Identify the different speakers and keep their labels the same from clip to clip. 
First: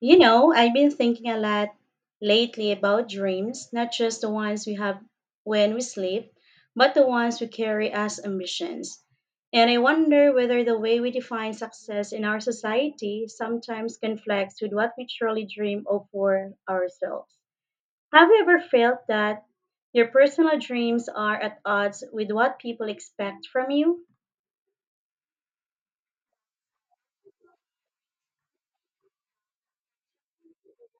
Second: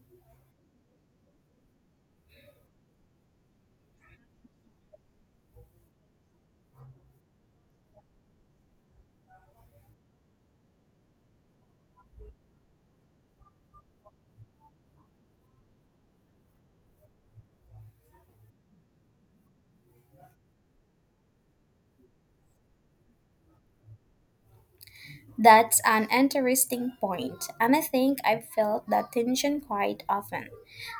Speaker 1: You know, I've been thinking a lot lately about dreams, not just the ones we have when we sleep, but the ones we carry as ambitions. And I wonder whether the way we define success in our society sometimes conflicts with what we truly dream of for ourselves. Have you ever felt that your personal dreams are at odds with what people expect from you?
Speaker 2: That's an interesting point, and I think I've felt that tension quite often.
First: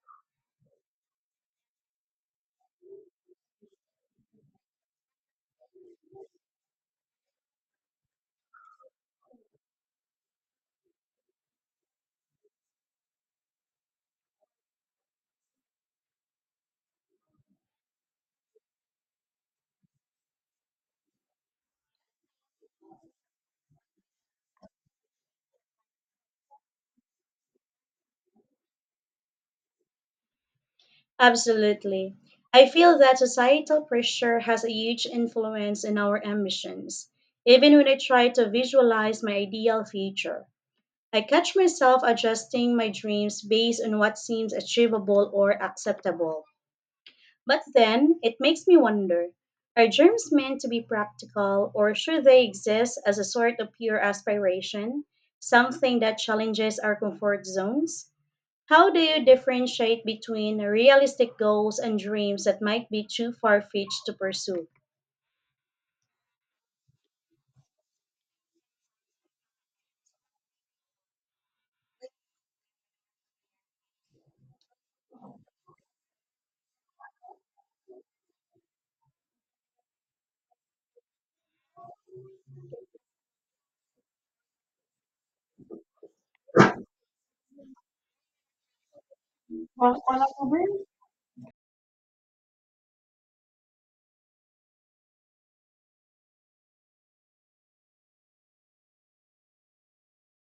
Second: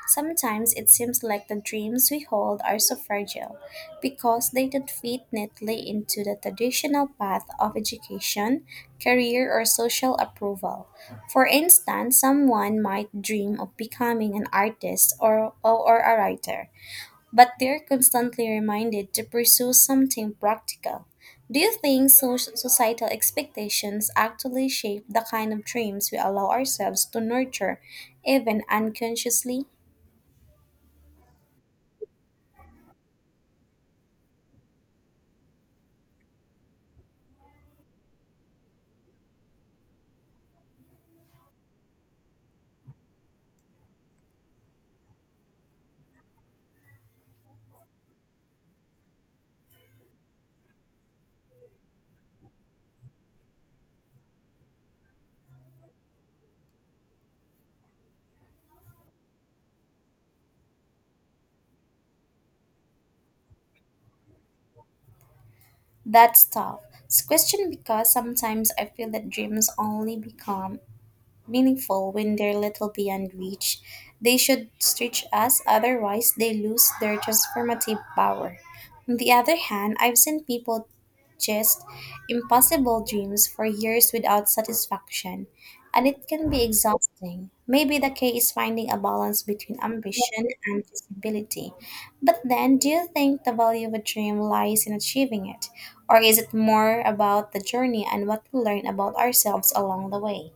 Speaker 2: Sometimes it seems like the dreams we hold are so fragile because they don't fit neatly into the traditional path of education, career, or social approval. For instance, someone might dream of becoming an artist or a writer, but they're constantly reminded to pursue something practical. Do you think societal expectations actually shape the kind of dreams we allow ourselves to nurture, even unconsciously?
Speaker 1: Absolutely. I feel that societal pressure has a huge influence in our ambitions. Even when I try to visualize my ideal future, I catch myself adjusting my dreams based on what seems achievable or acceptable. But then it makes me wonder, are dreams meant to be practical, or should they exist as a sort of pure aspiration, something that challenges our comfort zones? How do you differentiate between realistic goals and dreams that might be too far fetched to pursue?
Speaker 2: That's tough. It's a question because sometimes I feel that dreams only become meaningful when they're little beyond reach. They should stretch us, otherwise, they lose their transformative power. On the other hand, I've seen people chase impossible dreams for years without satisfaction, and it can be exhausting. Maybe the key is finding a balance between ambition and feasibility. But then, do you think the value of a dream lies in achieving it? Or is it more about the journey and what we learn about ourselves along the way?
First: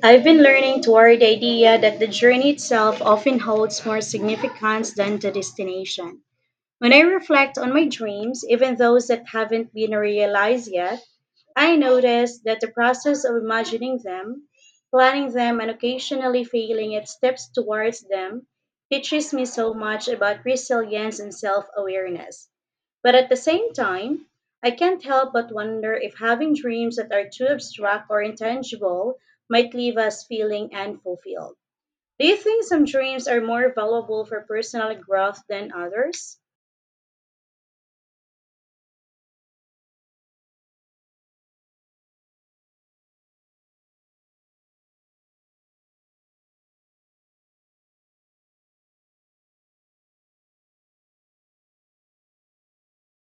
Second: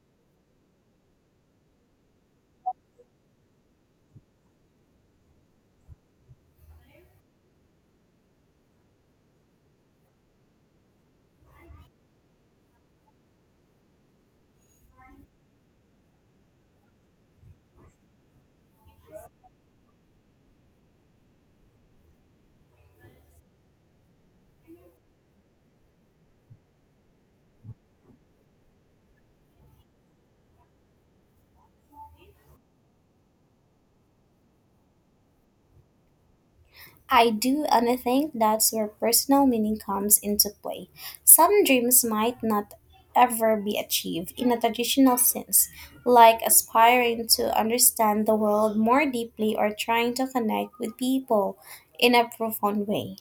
Speaker 1: I've been learning toward the idea that the journey itself often holds more significance than the destination. When I reflect on my dreams, even those that haven't been realized yet, I noticed that the process of imagining them, planning them, and occasionally failing at steps towards them teaches me so much about resilience and self awareness. But at the same time, I can't help but wonder if having dreams that are too abstract or intangible might leave us feeling unfulfilled. Do you think some dreams are more valuable for personal growth than others?
Speaker 2: I do, and I think that's where personal meaning comes into play. Some dreams might not ever be achieved in a traditional sense, like aspiring to understand the world more deeply or trying to connect with people in a profound way.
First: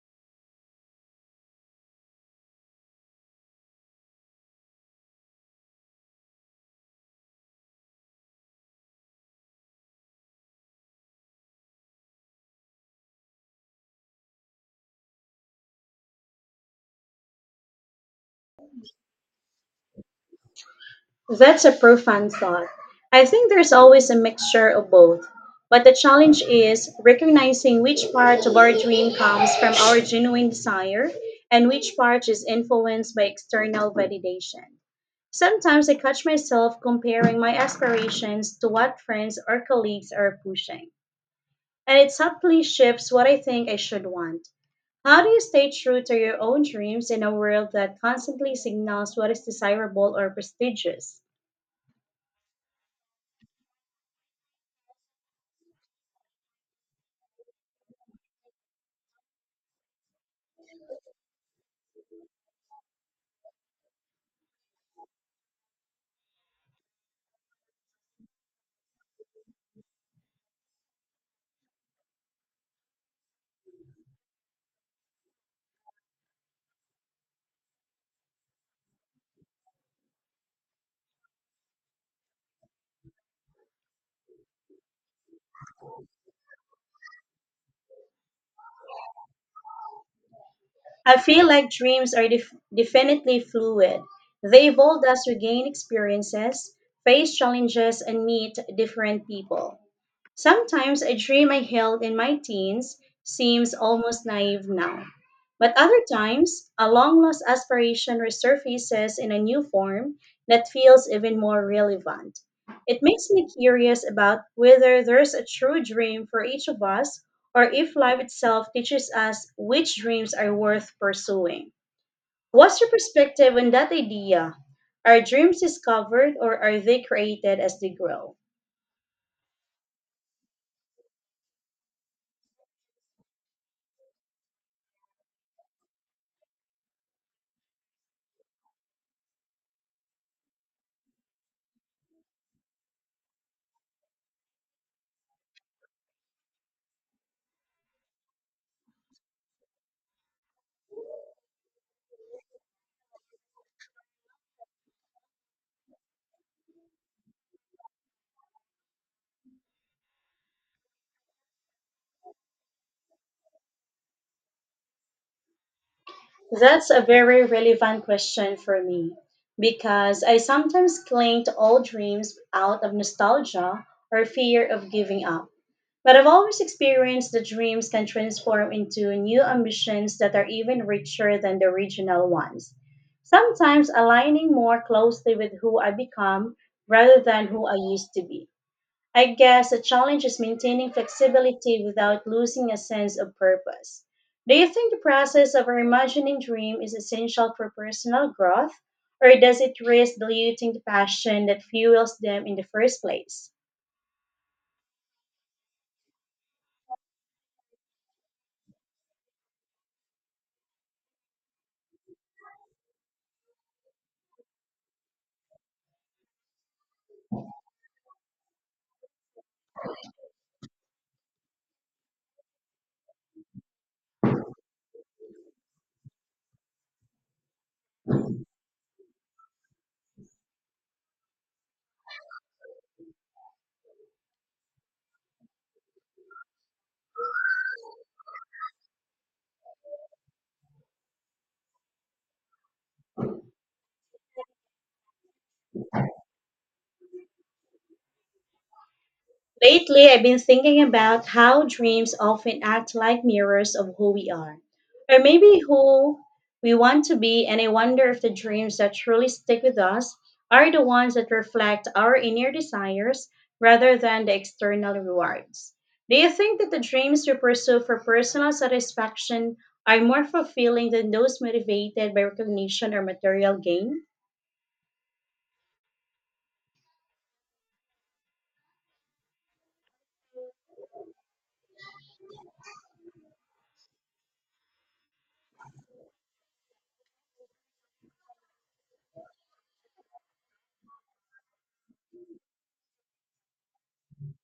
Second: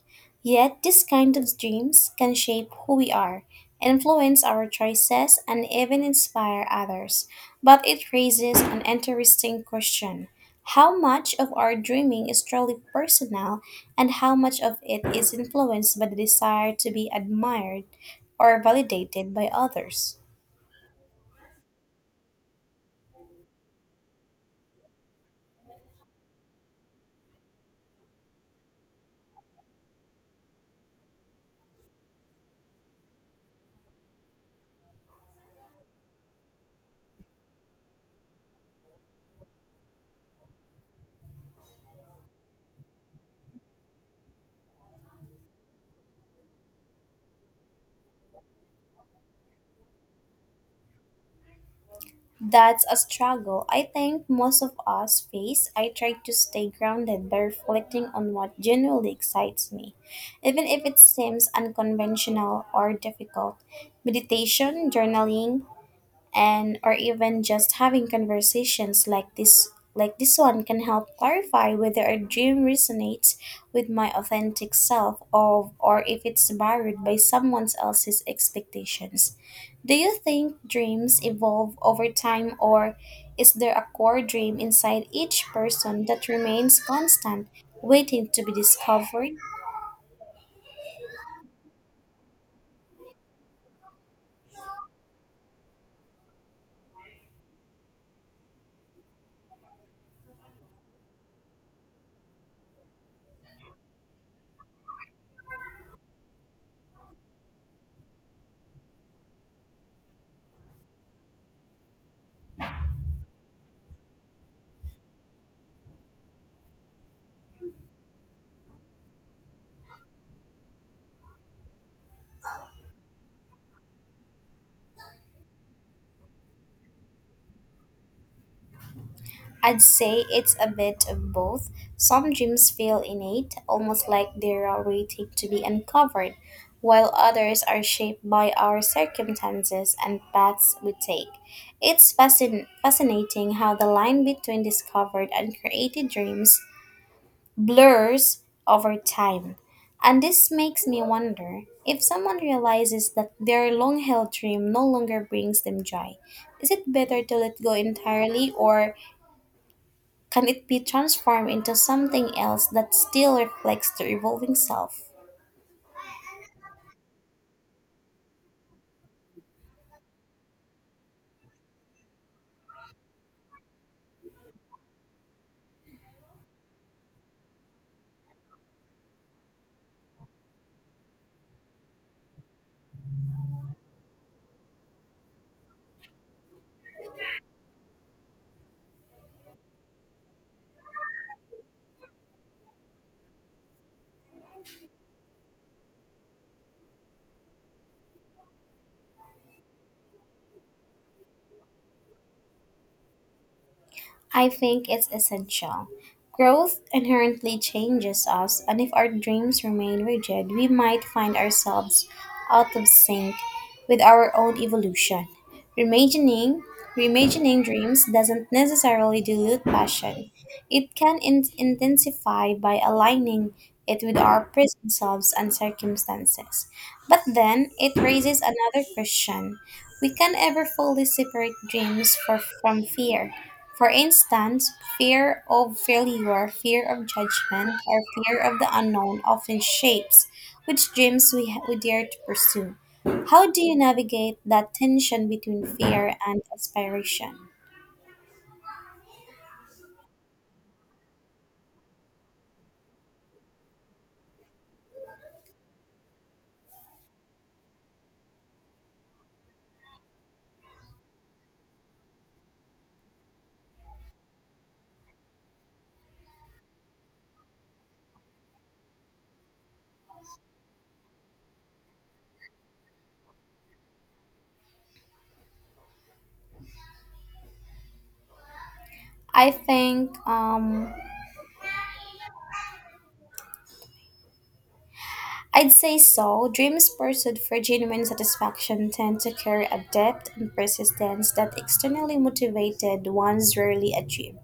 Speaker 2: Yet, these kind of dreams can shape who we are, influence our choices, and even inspire others. But it raises an interesting question. How much of our dreaming is truly personal, and how much of it is influenced by the desire to be admired or validated by others?
Speaker 1: That's a profound thought. I think there's always a mixture of both. But the challenge is recognizing which part of our dream comes from our genuine desire and which part is influenced by external validation. Sometimes I catch myself comparing my aspirations to what friends or colleagues are pushing, and it subtly shifts what I think I should want. How do you stay true to your own dreams in a world that constantly signals what is desirable or prestigious?
Speaker 2: That's a struggle I think most of us face. I try to stay grounded by reflecting on what genuinely excites me, even if it seems unconventional or difficult. Meditation, journaling, and or even just having conversations like this one can help clarify whether a dream resonates with my authentic self or if it's borrowed by someone else's expectations. Do you think dreams evolve over time or is there a core dream inside each person that remains constant, waiting to be discovered?
Speaker 1: I feel like dreams are definitely fluid. They evolve as we gain experiences, face challenges, and meet different people. Sometimes I dream I held in my teens seems almost naive now. But other times, a long lost aspiration resurfaces in a new form that feels even more relevant. It makes me curious about whether there's a true dream for each of us or if life itself teaches us which dreams are worth pursuing. What's your perspective on that idea? Are dreams discovered or are they created as they grow?
Speaker 2: I'd say it's a bit of both. Some dreams feel innate, almost like they're waiting to be uncovered, while others are shaped by our circumstances and paths we take. It's fascinating how the line between discovered and created dreams blurs over time. And this makes me wonder, if someone realizes that their long held dream no longer brings them joy, is it better to let go entirely, or can it be transformed into something else that still reflects the evolving self?
Speaker 1: That's a very relevant question for me because I sometimes cling to old dreams out of nostalgia or fear of giving up. But I've always experienced that dreams can transform into new ambitions that are even richer than the original ones. Sometimes aligning more closely with who I become rather than who I used to be. I guess the challenge is maintaining flexibility without losing a sense of purpose. Do you think the process of reimagining dream is essential for personal growth, or does it risk diluting the passion that fuels them in the first place?
Speaker 2: I think it's essential. Growth inherently changes us, and if our dreams remain rigid, we might find ourselves out of sync with our own evolution. Reimagining, reimagining dreams doesn't necessarily dilute passion. It can intensify by aligning it with our present selves and circumstances. But then it raises another question. We can ever fully separate dreams from fear, for instance, fear of failure, fear of judgment, or fear of the unknown often shapes which dreams we dare to pursue. How do you navigate that tension between fear and aspiration?
Speaker 1: Lately, I've been thinking about how dreams often act like mirrors of who we are, or maybe who we want to be, and I wonder if the dreams that truly stick with us are the ones that reflect our inner desires rather than the external rewards. Do you think that the dreams we pursue for personal satisfaction are more fulfilling than those motivated by recognition or material gain?
Speaker 2: I think um, I'd say so. Dreams pursued for genuine satisfaction tend to carry a depth and persistence that externally motivated ones rarely achieve.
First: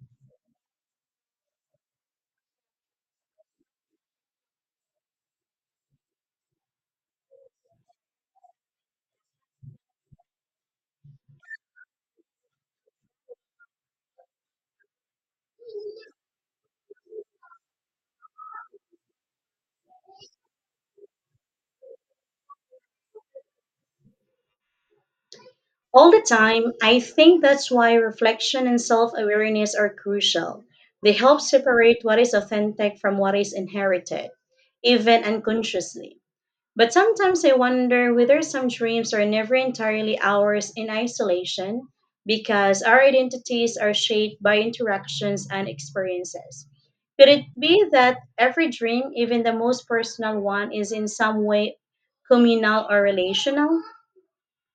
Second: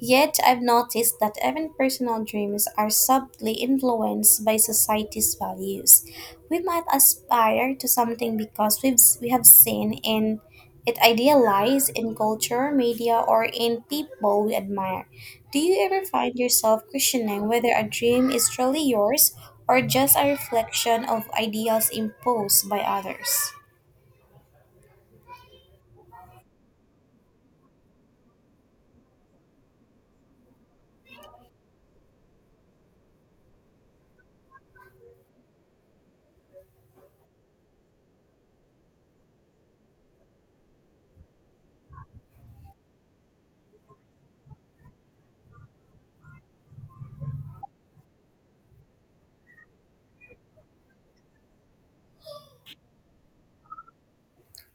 Speaker 2: Yet, I've noticed that even personal dreams are subtly influenced by society's values. We might aspire to something because we have seen in it idealized in culture, media, or in people we admire. Do you ever find yourself questioning whether a dream is truly yours, or just a reflection of ideals imposed by others?
Speaker 1: All the time. I think that's why reflection and self awareness are crucial. They help separate what is authentic from what is inherited, even unconsciously. But sometimes I wonder whether some dreams are never entirely ours in isolation because our identities are shaped by interactions and experiences. Could it be that every dream, even the most personal one, is in some way communal or relational?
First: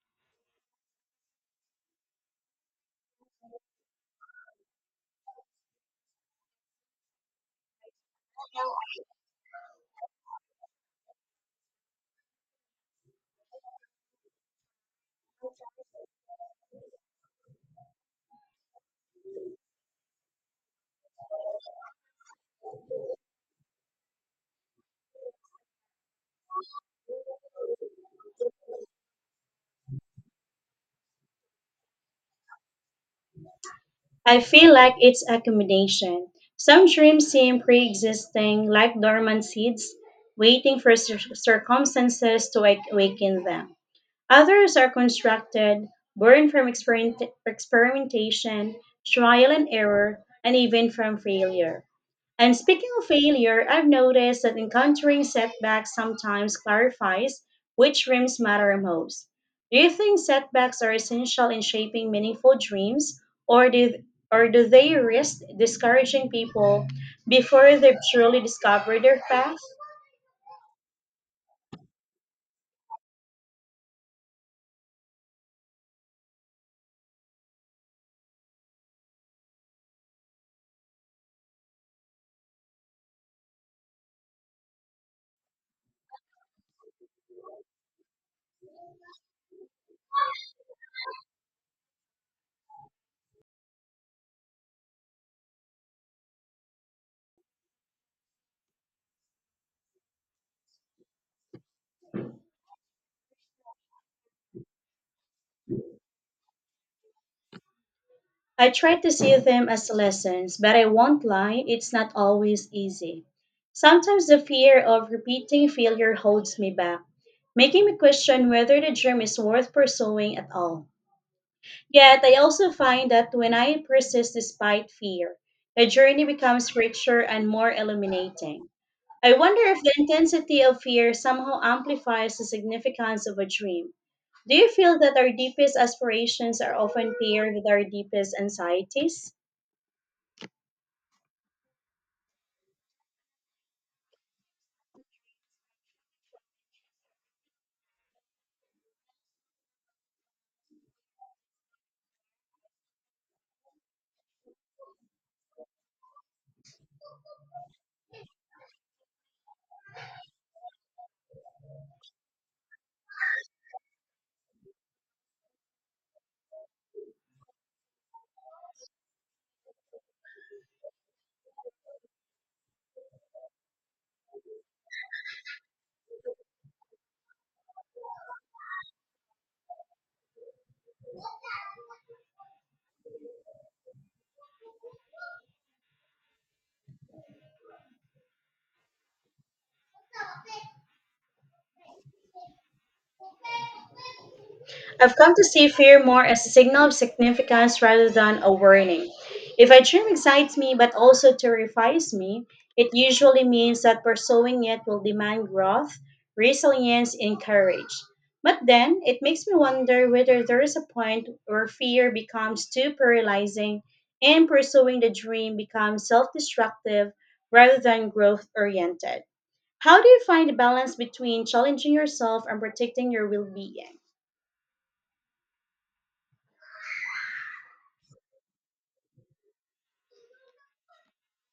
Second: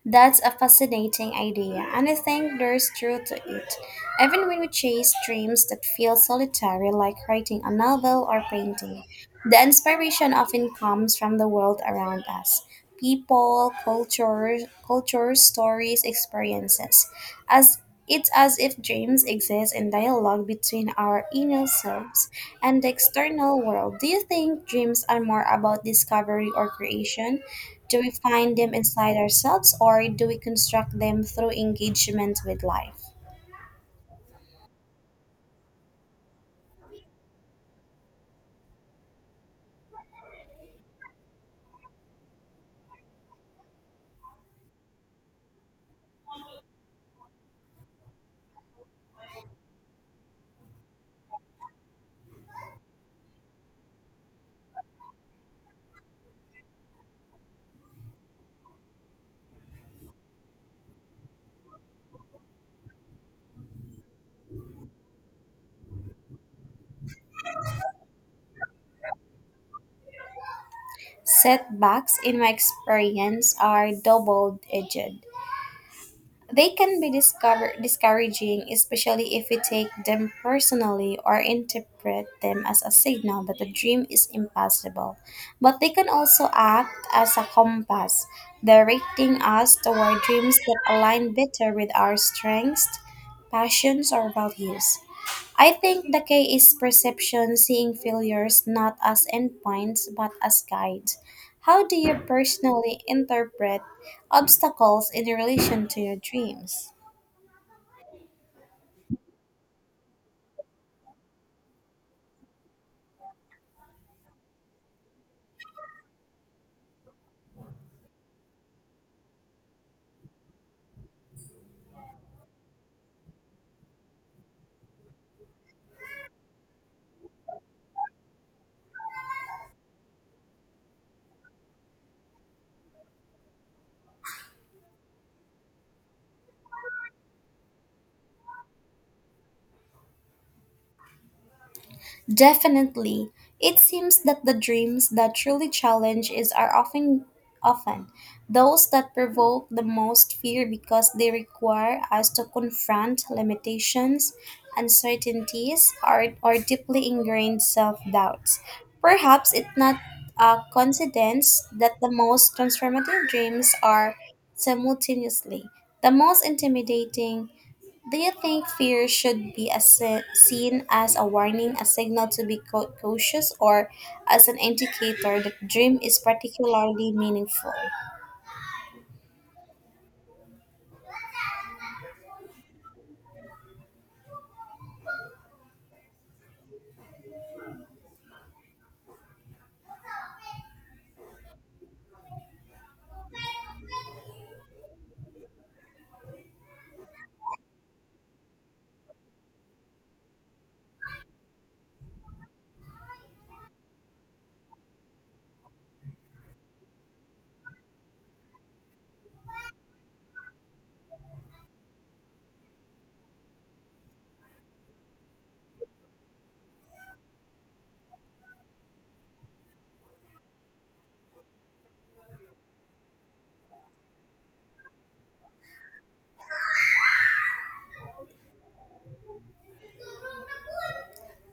Speaker 2: That's a fascinating idea, and I think there's truth to it. Even when we chase dreams that feel solitary, like writing a novel or painting, the inspiration often comes from the world around us, people, cultures, stories, experiences. As It's as if dreams exist in dialogue between our inner selves and the external world. Do you think dreams are more about discovery or creation? Do we find them inside ourselves, or do we construct them through engagement with life?
Speaker 1: I feel like it's a combination. Some dreams seem pre existing, like dormant seeds, waiting for circumstances to awaken them. Others are constructed, born from experimentation, trial and error, and even from failure. And speaking of failure, I've noticed that encountering setbacks sometimes clarifies which dreams matter most. Do you think setbacks are essential in shaping meaningful dreams, or do, or do they risk discouraging people before they've truly discovered their path?
Speaker 2: Setbacks, in my experience, are double edged. They can be discouraging, especially if we take them personally or interpret them as a signal that the dream is impossible. But they can also act as a compass, directing us toward dreams that align better with our strengths, passions, or values. I think the key is perception, seeing failures not as endpoints but as guides. How do you personally interpret obstacles in relation to your dreams?
Speaker 1: I try to see them as lessons, but I won't lie, it's not always easy. Sometimes the fear of repeating failure holds me back, making me question whether the dream is worth pursuing at all. Yet, I also find that when I persist despite fear, the journey becomes richer and more illuminating. I wonder if the intensity of fear somehow amplifies the significance of a dream. Do you feel that our deepest aspirations are often paired with our deepest anxieties?
Speaker 2: Definitely. It seems that the dreams that truly challenge is are often those that provoke the most fear because they require us to confront limitations, uncertainties, or deeply ingrained self-doubts. Perhaps it's not a coincidence that the most transformative dreams are simultaneously the most intimidating. Do you think fear should be as seen as a warning, a signal to be cautious, or as an indicator that dream is particularly meaningful?
Speaker 1: I've come to see fear more as a signal of significance rather than a warning. If a dream excites me but also terrifies me, it usually means that pursuing it will demand growth, resilience, and courage. But then it makes me wonder whether there is a point where fear becomes too paralyzing and pursuing the dream becomes self destructive rather than growth oriented. How do you find the balance between challenging yourself and protecting your well being?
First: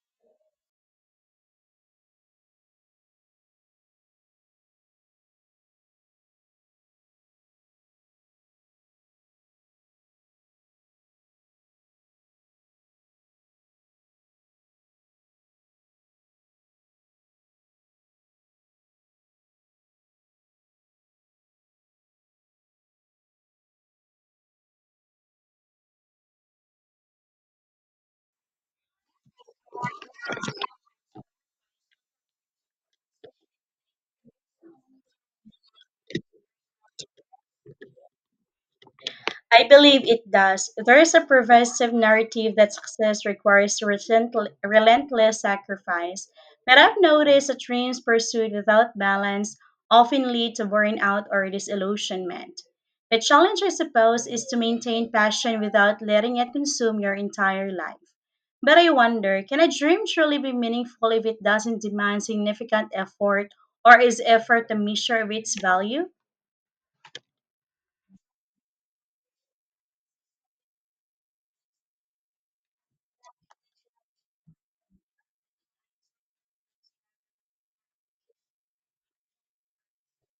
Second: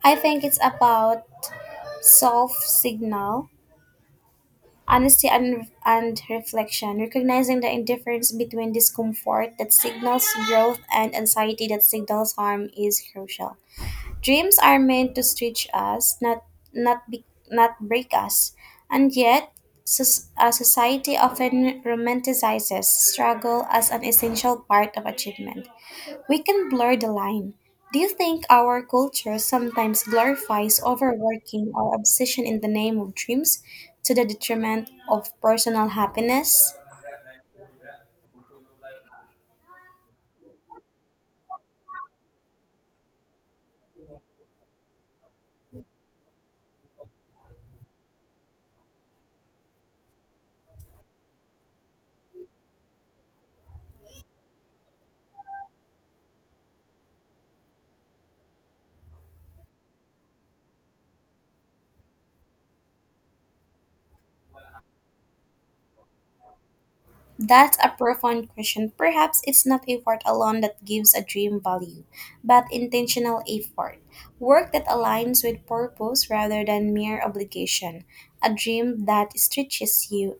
Speaker 2: I think it's about self signal, honesty, and reflection. Recognizing the indifference between discomfort that signals growth and anxiety that signals harm is crucial. Dreams are meant to stretch us, not be, not break us. And yet, society often romanticizes struggle as an essential part of achievement. We can blur the line. Do you think our culture sometimes glorifies overworking or obsession in the name of dreams to the detriment of personal happiness?
Speaker 1: I believe it does. There is a pervasive narrative that success requires relentless sacrifice, but I've noticed that dreams pursued without balance often lead to burnout or disillusionment. The challenge, I suppose, is to maintain passion without letting it consume your entire life. But I wonder, can a dream truly be meaningful if it doesn't demand significant effort, or is effort a measure of its value?
Speaker 2: That's a profound question. Perhaps it's not effort alone that gives a dream value, but intentional effort. Work that aligns with purpose rather than mere obligation. A dream that stretches you,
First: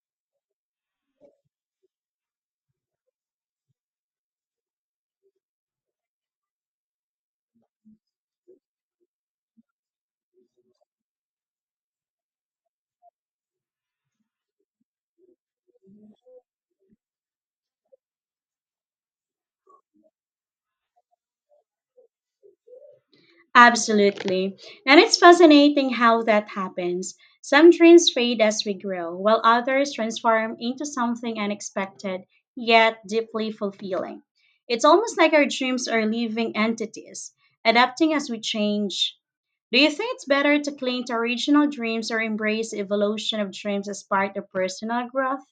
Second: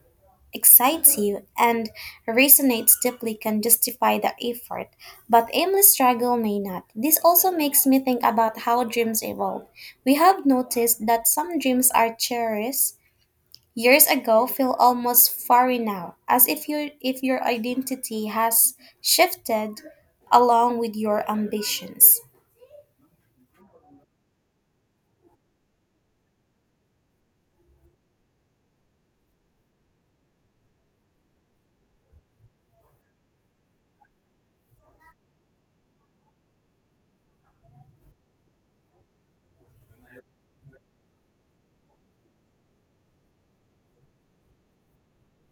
Speaker 2: excites you, and resonates deeply can justify the effort, but aimless struggle may not. This also makes me think about how dreams evolve. We have noticed that some dreams are cherished years ago feel almost foreign now, as if your identity has shifted along with your ambitions.
Speaker 1: Absolutely. And it's fascinating how that happens. Some dreams fade as we grow, while others transform into something unexpected yet deeply fulfilling. It's almost like our dreams are living entities, adapting as we change. Do you think it's better to cling to original dreams or embrace the evolution of dreams as part of personal growth?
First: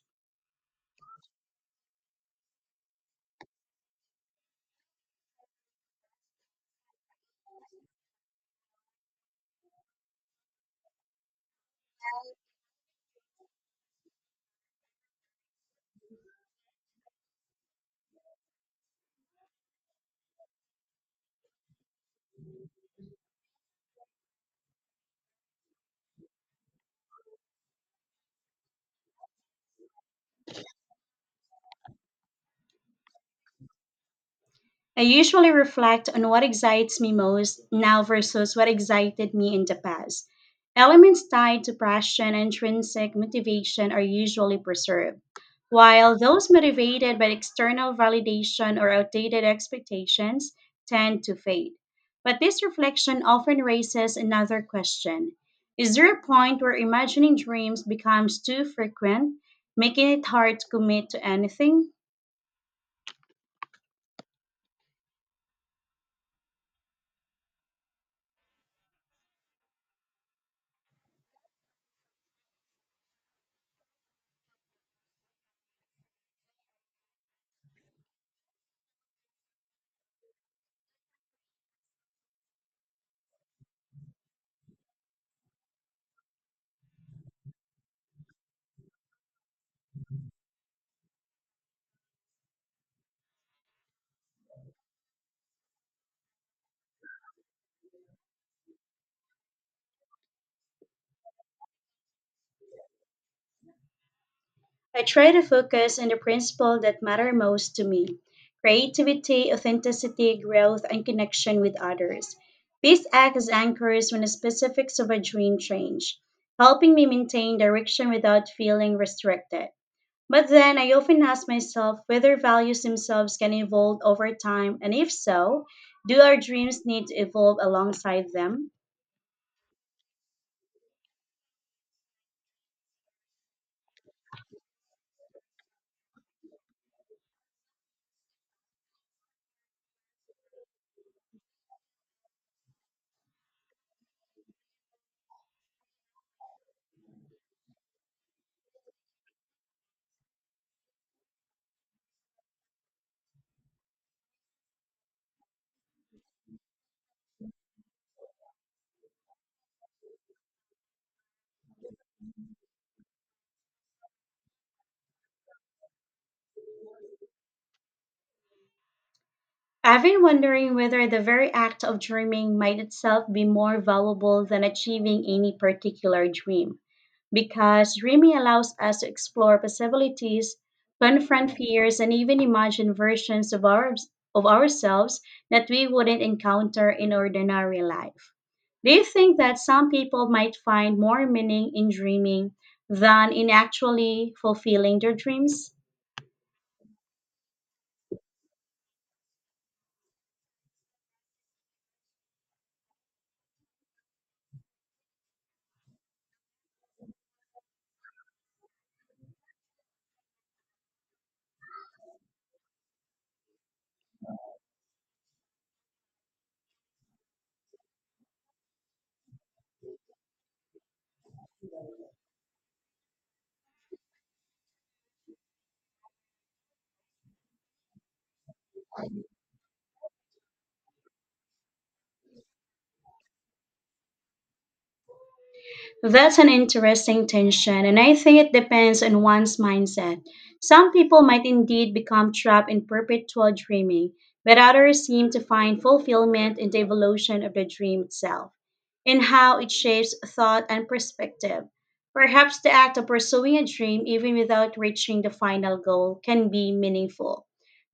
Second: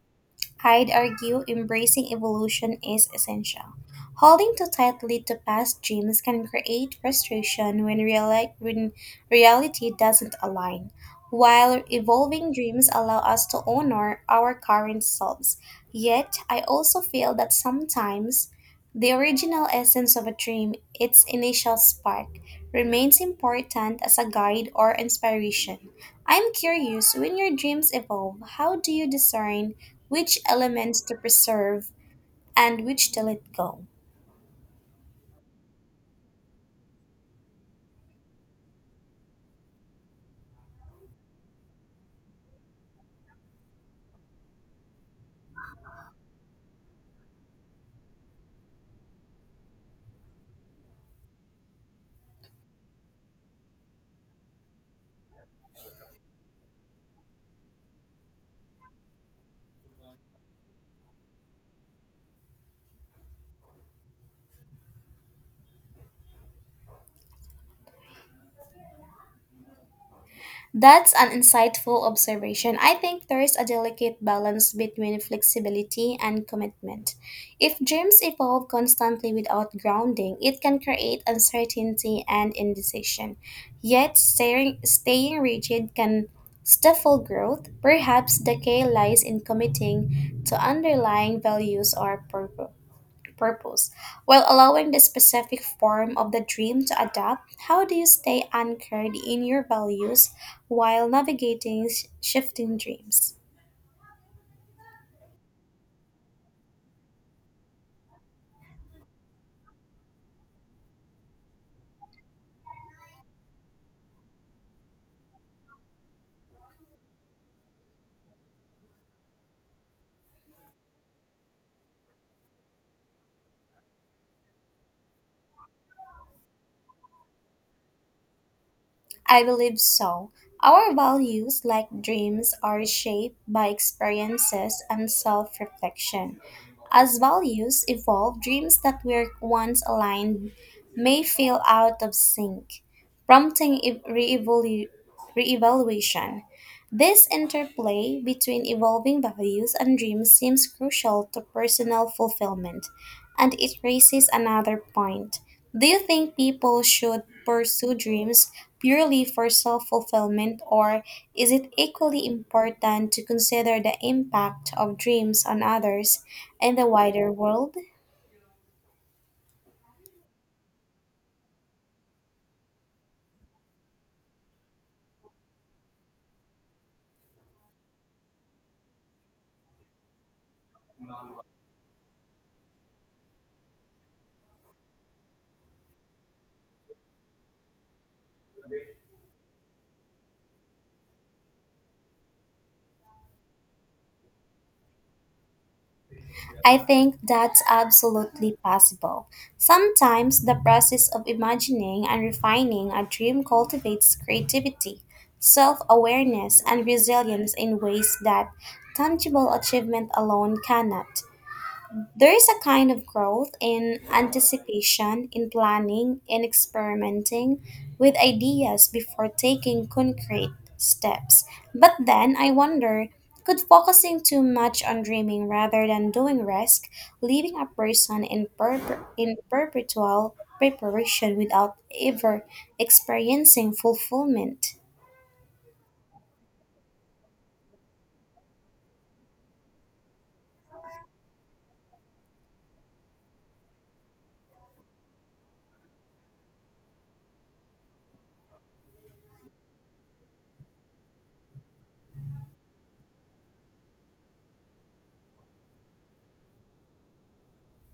Speaker 2: I'd argue embracing evolution is essential. Holding too tightly to past dreams can create frustration when, when reality doesn't align, while evolving dreams allow us to honor our current selves. Yet, I also feel that sometimes the original essence of a dream, its initial spark, remains important as a guide or inspiration. I'm curious, when your dreams evolve, how do you discern which elements to preserve and which to let go?
Speaker 1: I usually reflect on what excites me most now versus what excited me in the past. Elements tied to passion and intrinsic motivation are usually preserved, while those motivated by external validation or outdated expectations tend to fade. But this reflection often raises another question. Is there a point where imagining dreams becomes too frequent, making it hard to commit to anything?
Speaker 2: That's an insightful observation. I think there is a delicate balance between flexibility and commitment. If dreams evolve constantly without grounding, it can create uncertainty and indecision. Yet, staying rigid can stifle growth. Perhaps the key lies in committing to underlying values or purpose. While allowing the specific form of the dream to adapt, how do you stay anchored in your values while navigating shifting dreams?
Speaker 1: I try to focus on the principles that matter most to me: creativity, authenticity, growth, and connection with others. These act as anchors when the specifics of a dream change, helping me maintain direction without feeling restricted. But then I often ask myself whether values themselves can evolve over time, and if so, do our dreams need to evolve alongside them?
Speaker 2: I believe so. Our values, like dreams, are shaped by experiences and self reflection. As values evolve, dreams that were once aligned may feel out of sync, prompting reevaluation. This interplay between evolving values and dreams seems crucial to personal fulfillment, and it raises another point. Do you think people should pursue dreams purely for self fulfillment, or is it equally important to consider the impact of dreams on others in the wider world?
Speaker 1: I've been wondering whether the very act of dreaming might itself be more valuable than achieving any particular dream, because dreaming allows us to explore possibilities, confront fears, and even imagine versions of ourselves that we wouldn't encounter in ordinary life. Do you think that some people might find more meaning in dreaming than in actually fulfilling their dreams?
Speaker 2: I think that's absolutely possible. Sometimes the process of imagining and refining a dream cultivates creativity, self awareness, and resilience in ways that tangible achievement alone cannot. There is a kind of growth in anticipation, in planning, in experimenting with ideas before taking concrete steps. But then I wonder, could focusing too much on dreaming rather than doing risk leaving a person in perpetual preparation without ever experiencing fulfillment?
Speaker 1: That's an interesting tension, and I think it depends on one's mindset. Some people might indeed become trapped in perpetual dreaming, but others seem to find fulfillment in the evolution of the dream itself, in how it shapes thought and perspective. Perhaps the act of pursuing a dream, even without reaching the final goal, can be meaningful.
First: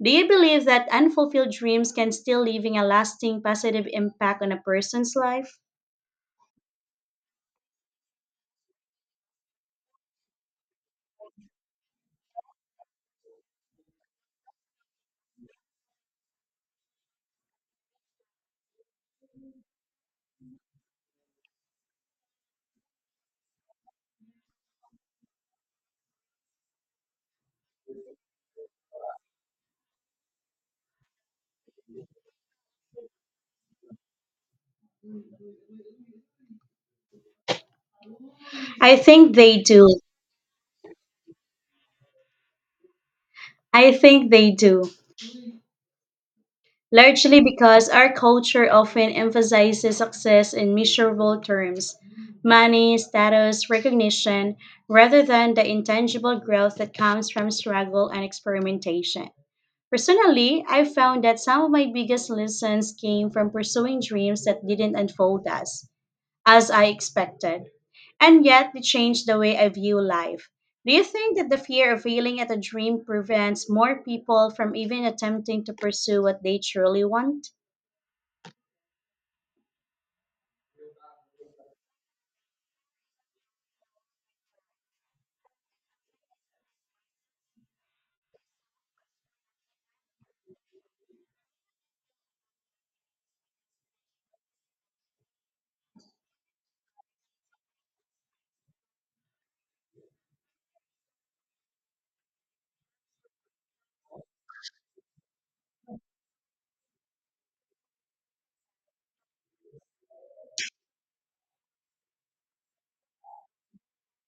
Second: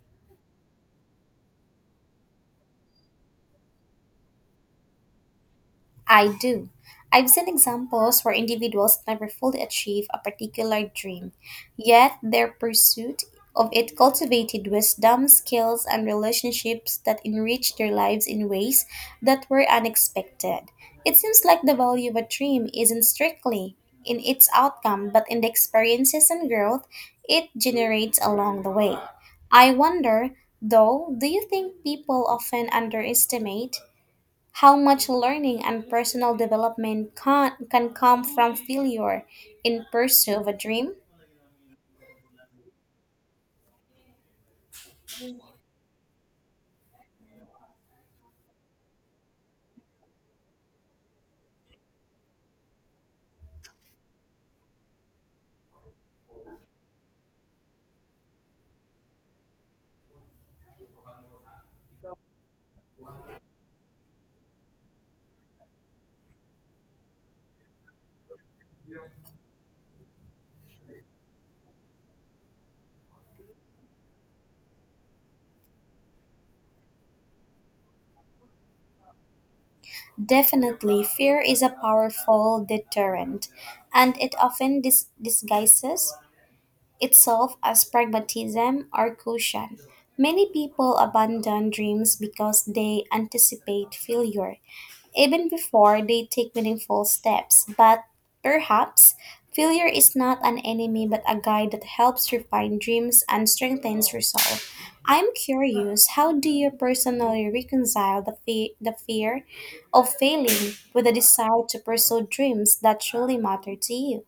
Speaker 1: Do you believe that unfulfilled dreams can still leaving a lasting positive impact on a person's life?
Speaker 2: I do. I've seen examples where individuals never fully achieve a particular dream, yet their pursuit of it cultivated wisdom, skills, and relationships that enriched their lives in ways that were unexpected. It seems like the value of a dream isn't strictly in its outcome, but in the experiences and growth it generates along the way. I wonder, though, do you think people often underestimate how much learning and personal development can come from
Speaker 1: I
Speaker 2: failure
Speaker 1: think they
Speaker 2: in
Speaker 1: do.
Speaker 2: pursuit of a dream?
Speaker 1: I think they do, Largely because our culture often emphasizes success in measurable terms: money, status, recognition, rather than the intangible growth that comes from struggle and experimentation. Personally, I found that some of my biggest lessons came from pursuing dreams that didn't unfold as I expected, and yet they changed the way I view life. Do you think that the fear of failing at a dream prevents more people from even attempting to pursue what they truly want?
Speaker 2: Definitely, fear is a powerful deterrent, and it often disguises itself as pragmatism or caution. Many people abandon dreams because they anticipate failure even before they take meaningful steps. But perhaps failure is not an enemy but a guide that helps refine dreams and strengthens resolve. I'm curious, how do you personally reconcile the fear of failing with the desire to pursue dreams that truly matter to you?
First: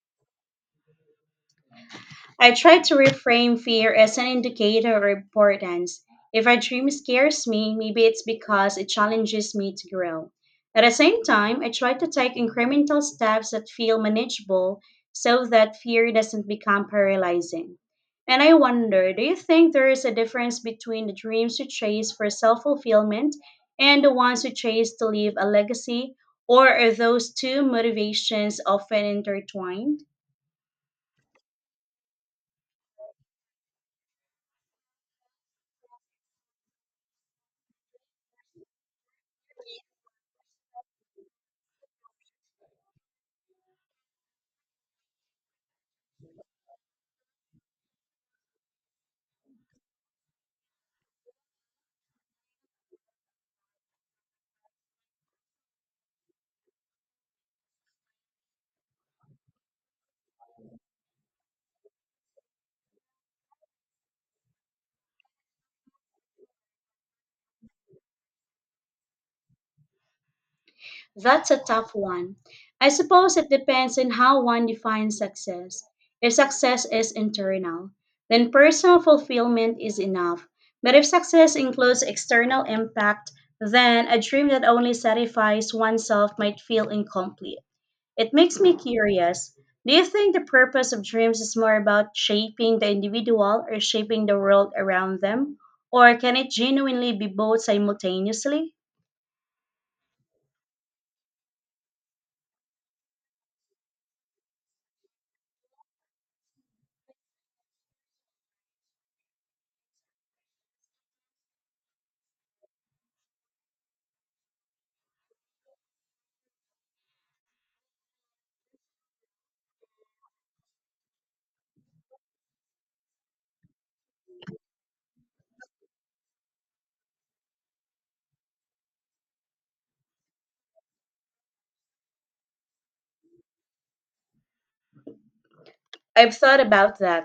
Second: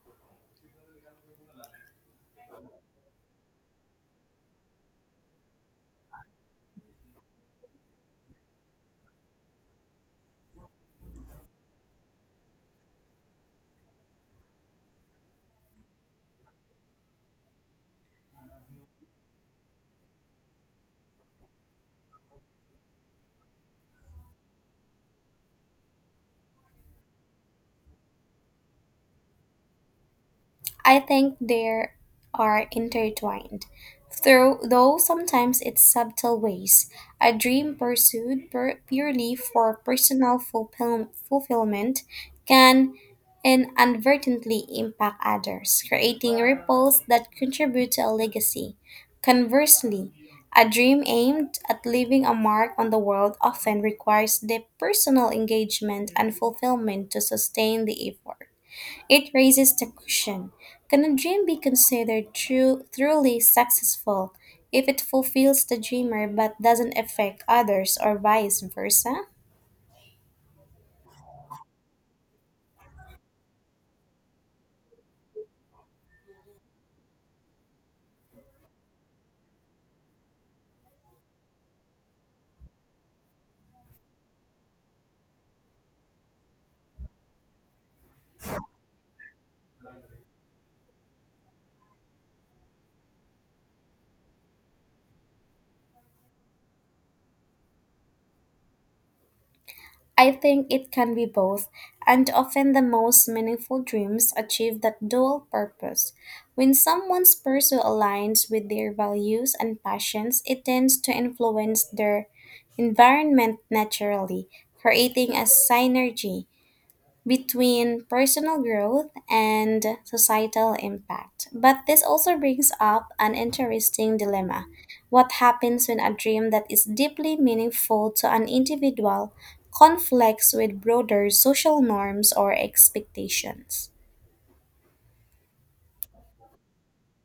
Speaker 1: I try to reframe fear as an indicator of importance. If a dream scares me, maybe it's because it challenges me to grow. At the same time, I try to take incremental steps that feel manageable so that fear doesn't become paralyzing. And I wonder, do you think there is a difference between the dreams you chase for self fulfillment and the ones you chase to leave a legacy, or are those two motivations often intertwined?
Speaker 2: I think they are intertwined. Though sometimes it's subtle ways, a dream pursued purely for personal fulfillment can inadvertently impact others, creating ripples that contribute to a legacy. Conversely, a dream aimed at leaving a mark on the world often requires deep personal engagement and fulfillment to sustain the effort. It raises the question, can a dream be considered truly successful if it fulfills the dreamer but doesn't affect others or vice versa?
Speaker 1: That's a tough one. I suppose it depends on how one defines success. If success is internal, then personal fulfillment is enough. But if success includes external impact, then a dream that only satisfies oneself might feel incomplete. It makes me curious. Do you think the purpose of dreams is more about shaping the individual or shaping the world around them? Or can it genuinely be both simultaneously?
Speaker 2: I think it can be both, and often the most meaningful dreams achieve that dual purpose. When someone's pursuit aligns with their values and passions, it tends to influence their environment naturally, creating a synergy between personal growth and societal impact. But this also brings up an interesting dilemma. What happens when a dream that is deeply meaningful to an individual conflicts with broader social norms or expectations?
Speaker 1: I've thought about that.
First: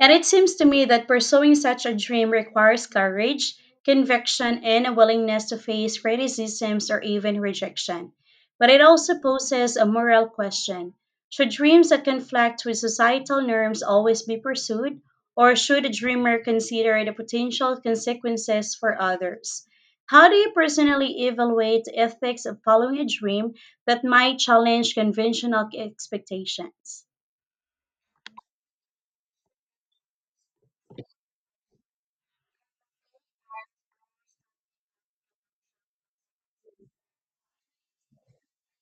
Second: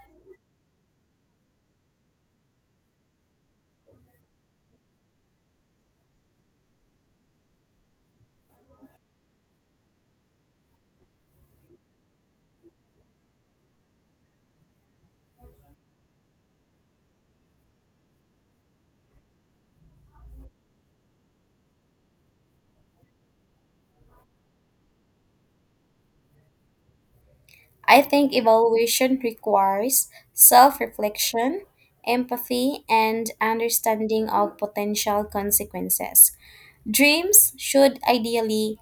Speaker 1: And it seems to me that pursuing such a dream requires courage, conviction, and a willingness to face criticisms or even rejection. But it also poses a moral question. Should dreams that conflict with societal norms always be pursued, or should a dreamer consider the potential consequences for others? How do you personally evaluate the ethics of following a dream that might challenge conventional expectations?
Speaker 2: I think evaluation requires self reflection, empathy, and understanding of potential consequences. Dreams should ideally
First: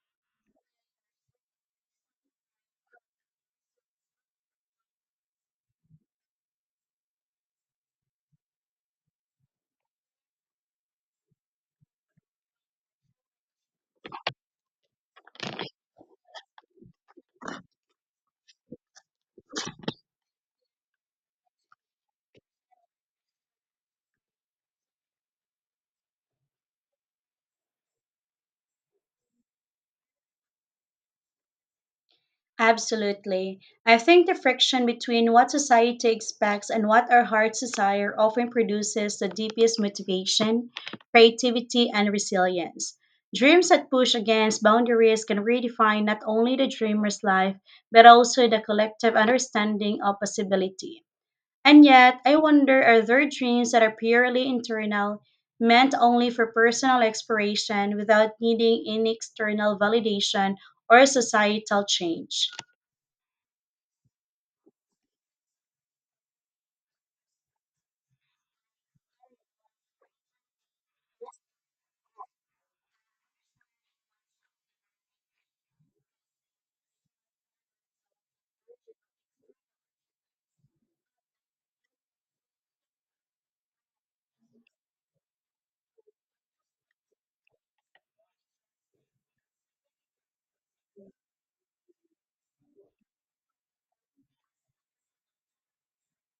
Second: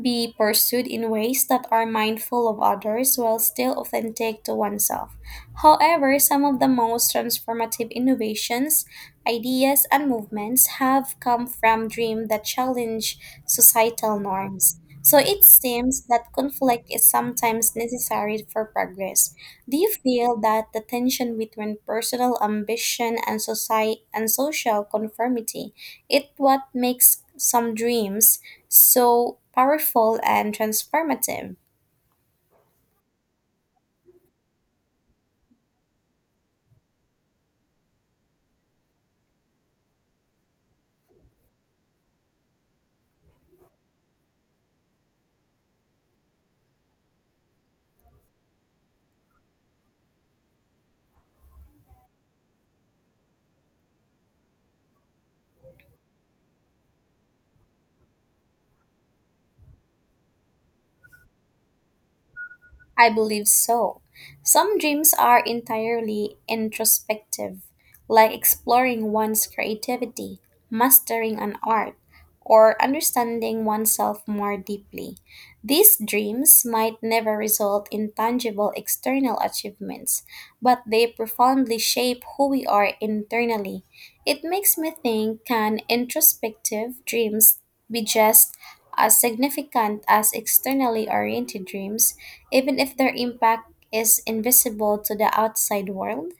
Speaker 2: be pursued in ways that are mindful of others while still authentic to oneself. However, some of the most transformative innovations, ideas, and movements have come from dreams that challenge societal norms. So it seems that conflict is sometimes necessary for progress. Do you feel that the tension between personal ambition and society and social conformity it what makes some dreams so powerful and transformative?
Speaker 1: Absolutely. I think the friction between what society expects and what our hearts desire often produces the deepest motivation, creativity, and resilience. Dreams that push against boundaries can redefine not only the dreamer's life, but also the collective understanding of possibility. And yet, I wonder, are there dreams that are purely internal, meant only for personal exploration without needing any external validation or societal change?
Speaker 2: I believe so. Some dreams are entirely introspective, like exploring one's creativity, mastering an art, or understanding oneself more deeply. These dreams might never result in tangible external achievements, but they profoundly shape who we are internally. It makes me think, can introspective dreams be just as significant as externally oriented dreams, even if their impact is invisible to the outside world?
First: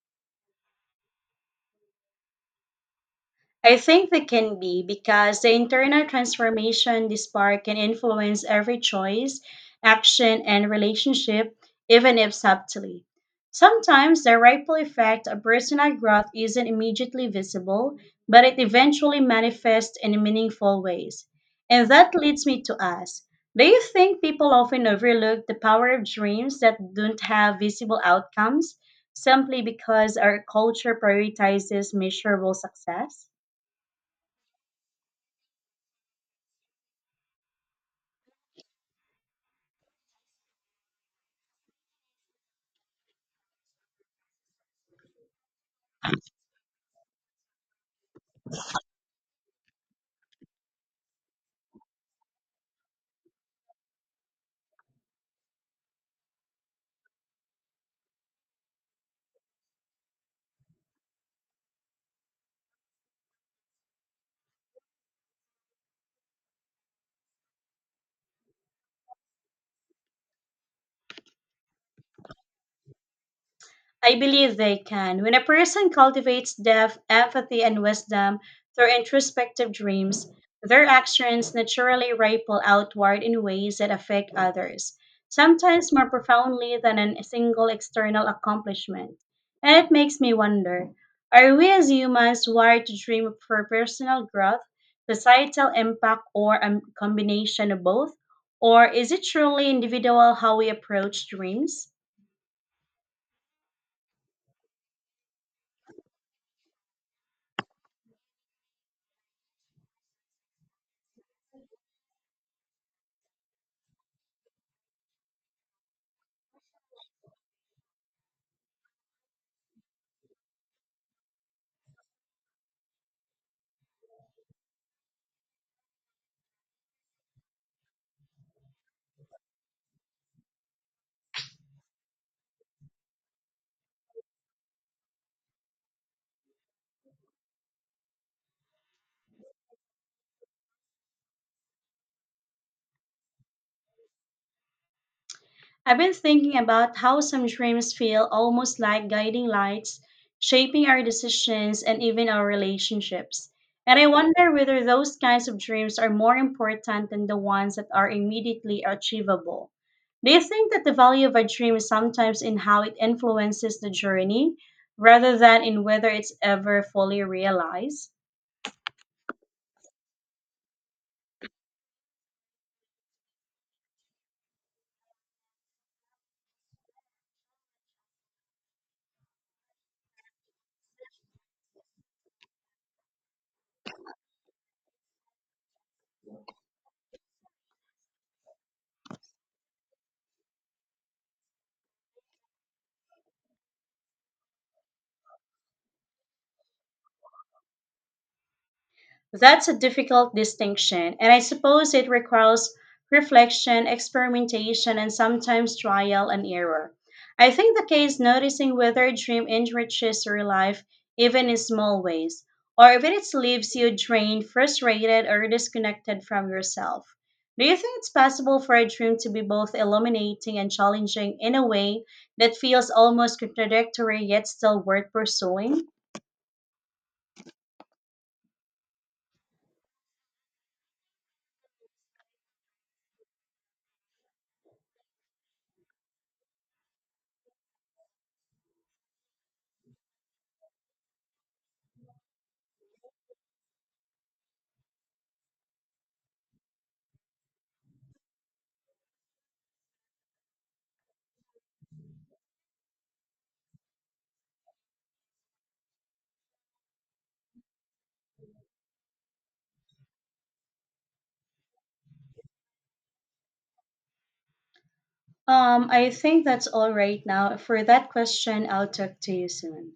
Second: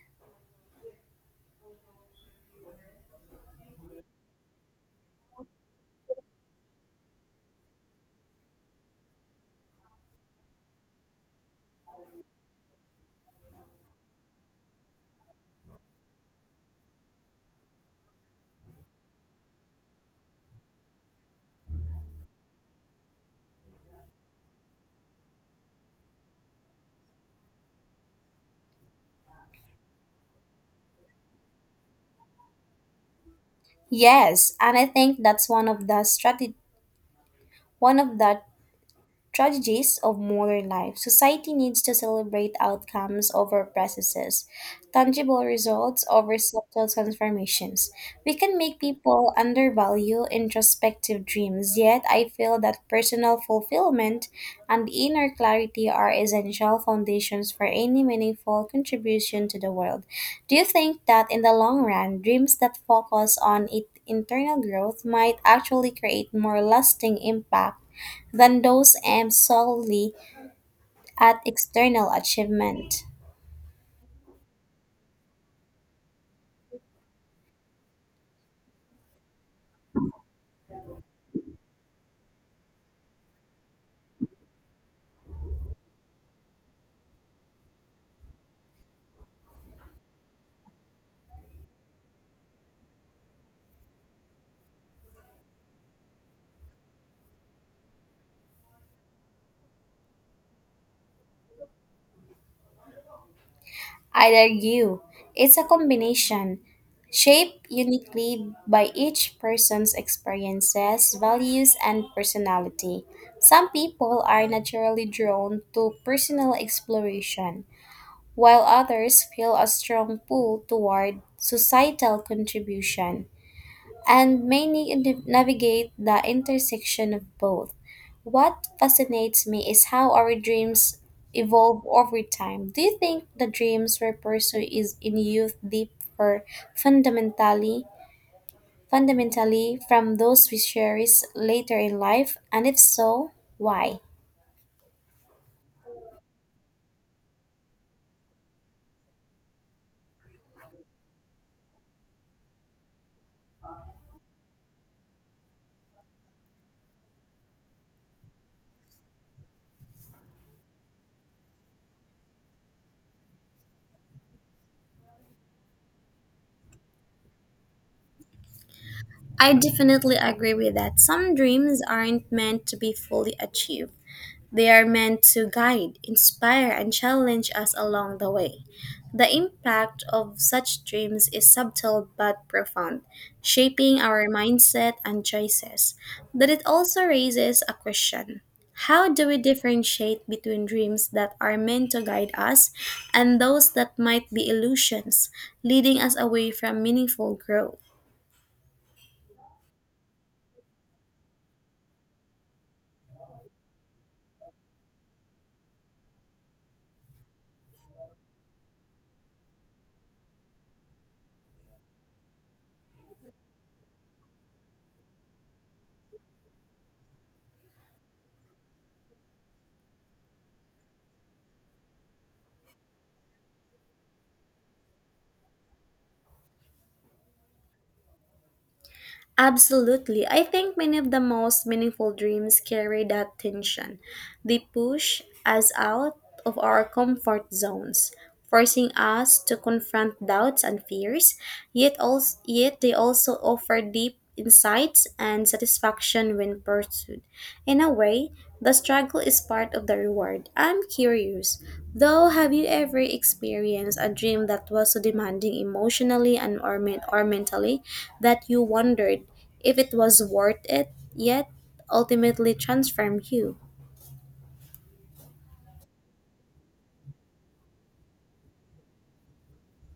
Speaker 1: I think they can be because the internal transformation they spark can influence every choice, action, and relationship, even if subtly. Sometimes the ripple effect of personal growth isn't immediately visible, but it eventually manifests in meaningful ways. And that leads me to ask, do you think people often overlook the power of dreams that don't have visible outcomes simply because our culture prioritizes measurable success?
Speaker 2: Yes, and I think that's one of the tragedies of modern life. Society needs to celebrate outcomes over processes, tangible results over subtle transformations. We can make people undervalue introspective dreams, yet I feel that personal fulfillment and inner clarity are essential foundations for any meaningful contribution to the world. Do you think that in the long run, dreams that focus on internal growth might actually create more lasting impact than those aimed solely at external achievement?
Speaker 1: I believe they can. When a person cultivates depth, empathy, and wisdom through introspective dreams, their actions naturally ripple outward in ways that affect others, sometimes more profoundly than a single external accomplishment. And it makes me wonder, are we as humans wired to dream for personal growth, societal impact, or a combination of both? Or is it truly individual how we approach dreams?
Speaker 2: I'd argue it's a combination, shaped uniquely by each person's experiences, values, and personality. Some people are naturally drawn to personal exploration, while others feel a strong pull toward societal contribution, and may navigate the intersection of both. What fascinates me is how our dreams evolve over time. Do you think the dreams we pursue is in youth deep for fundamentally fundamentally from those we cherish later in life? And if so, why?
Speaker 1: I've been thinking about how some dreams feel almost like guiding lights, shaping our decisions and even our relationships. And I wonder whether those kinds of dreams are more important than the ones that are immediately achievable. Do you think that the value of a dream is sometimes in how it influences the journey rather than in whether it's ever fully realized?
Speaker 2: I definitely agree with that. Some dreams aren't meant to be fully achieved. They are meant to guide, inspire, and challenge us along the way. The impact of such dreams is subtle but profound, shaping our mindset and choices. But it also raises a question. How do we differentiate between dreams that are meant to guide us and those that might be illusions, leading us away from meaningful growth?
Speaker 1: That's a difficult distinction, and I suppose it requires reflection, experimentation, and sometimes trial and error. I think the key is noticing whether a dream enriches your life, even in small ways, or if it leaves you drained, frustrated, or disconnected from yourself. Do you think it's possible for a dream to be both illuminating and challenging in a way that feels almost contradictory yet still worth pursuing?
Speaker 2: Absolutely. I think many of the most meaningful dreams carry that tension. They push us out of our comfort zones, forcing us to confront doubts and fears, yet they also offer deep insights and satisfaction when pursued. In a way, the struggle is part of the reward. I'm curious, though, have you ever experienced a dream that was so demanding emotionally or mentally that you wondered if it was worth it, yet ultimately transformed you?
Speaker 1: I think that's all right now. For that question, I'll talk to you soon.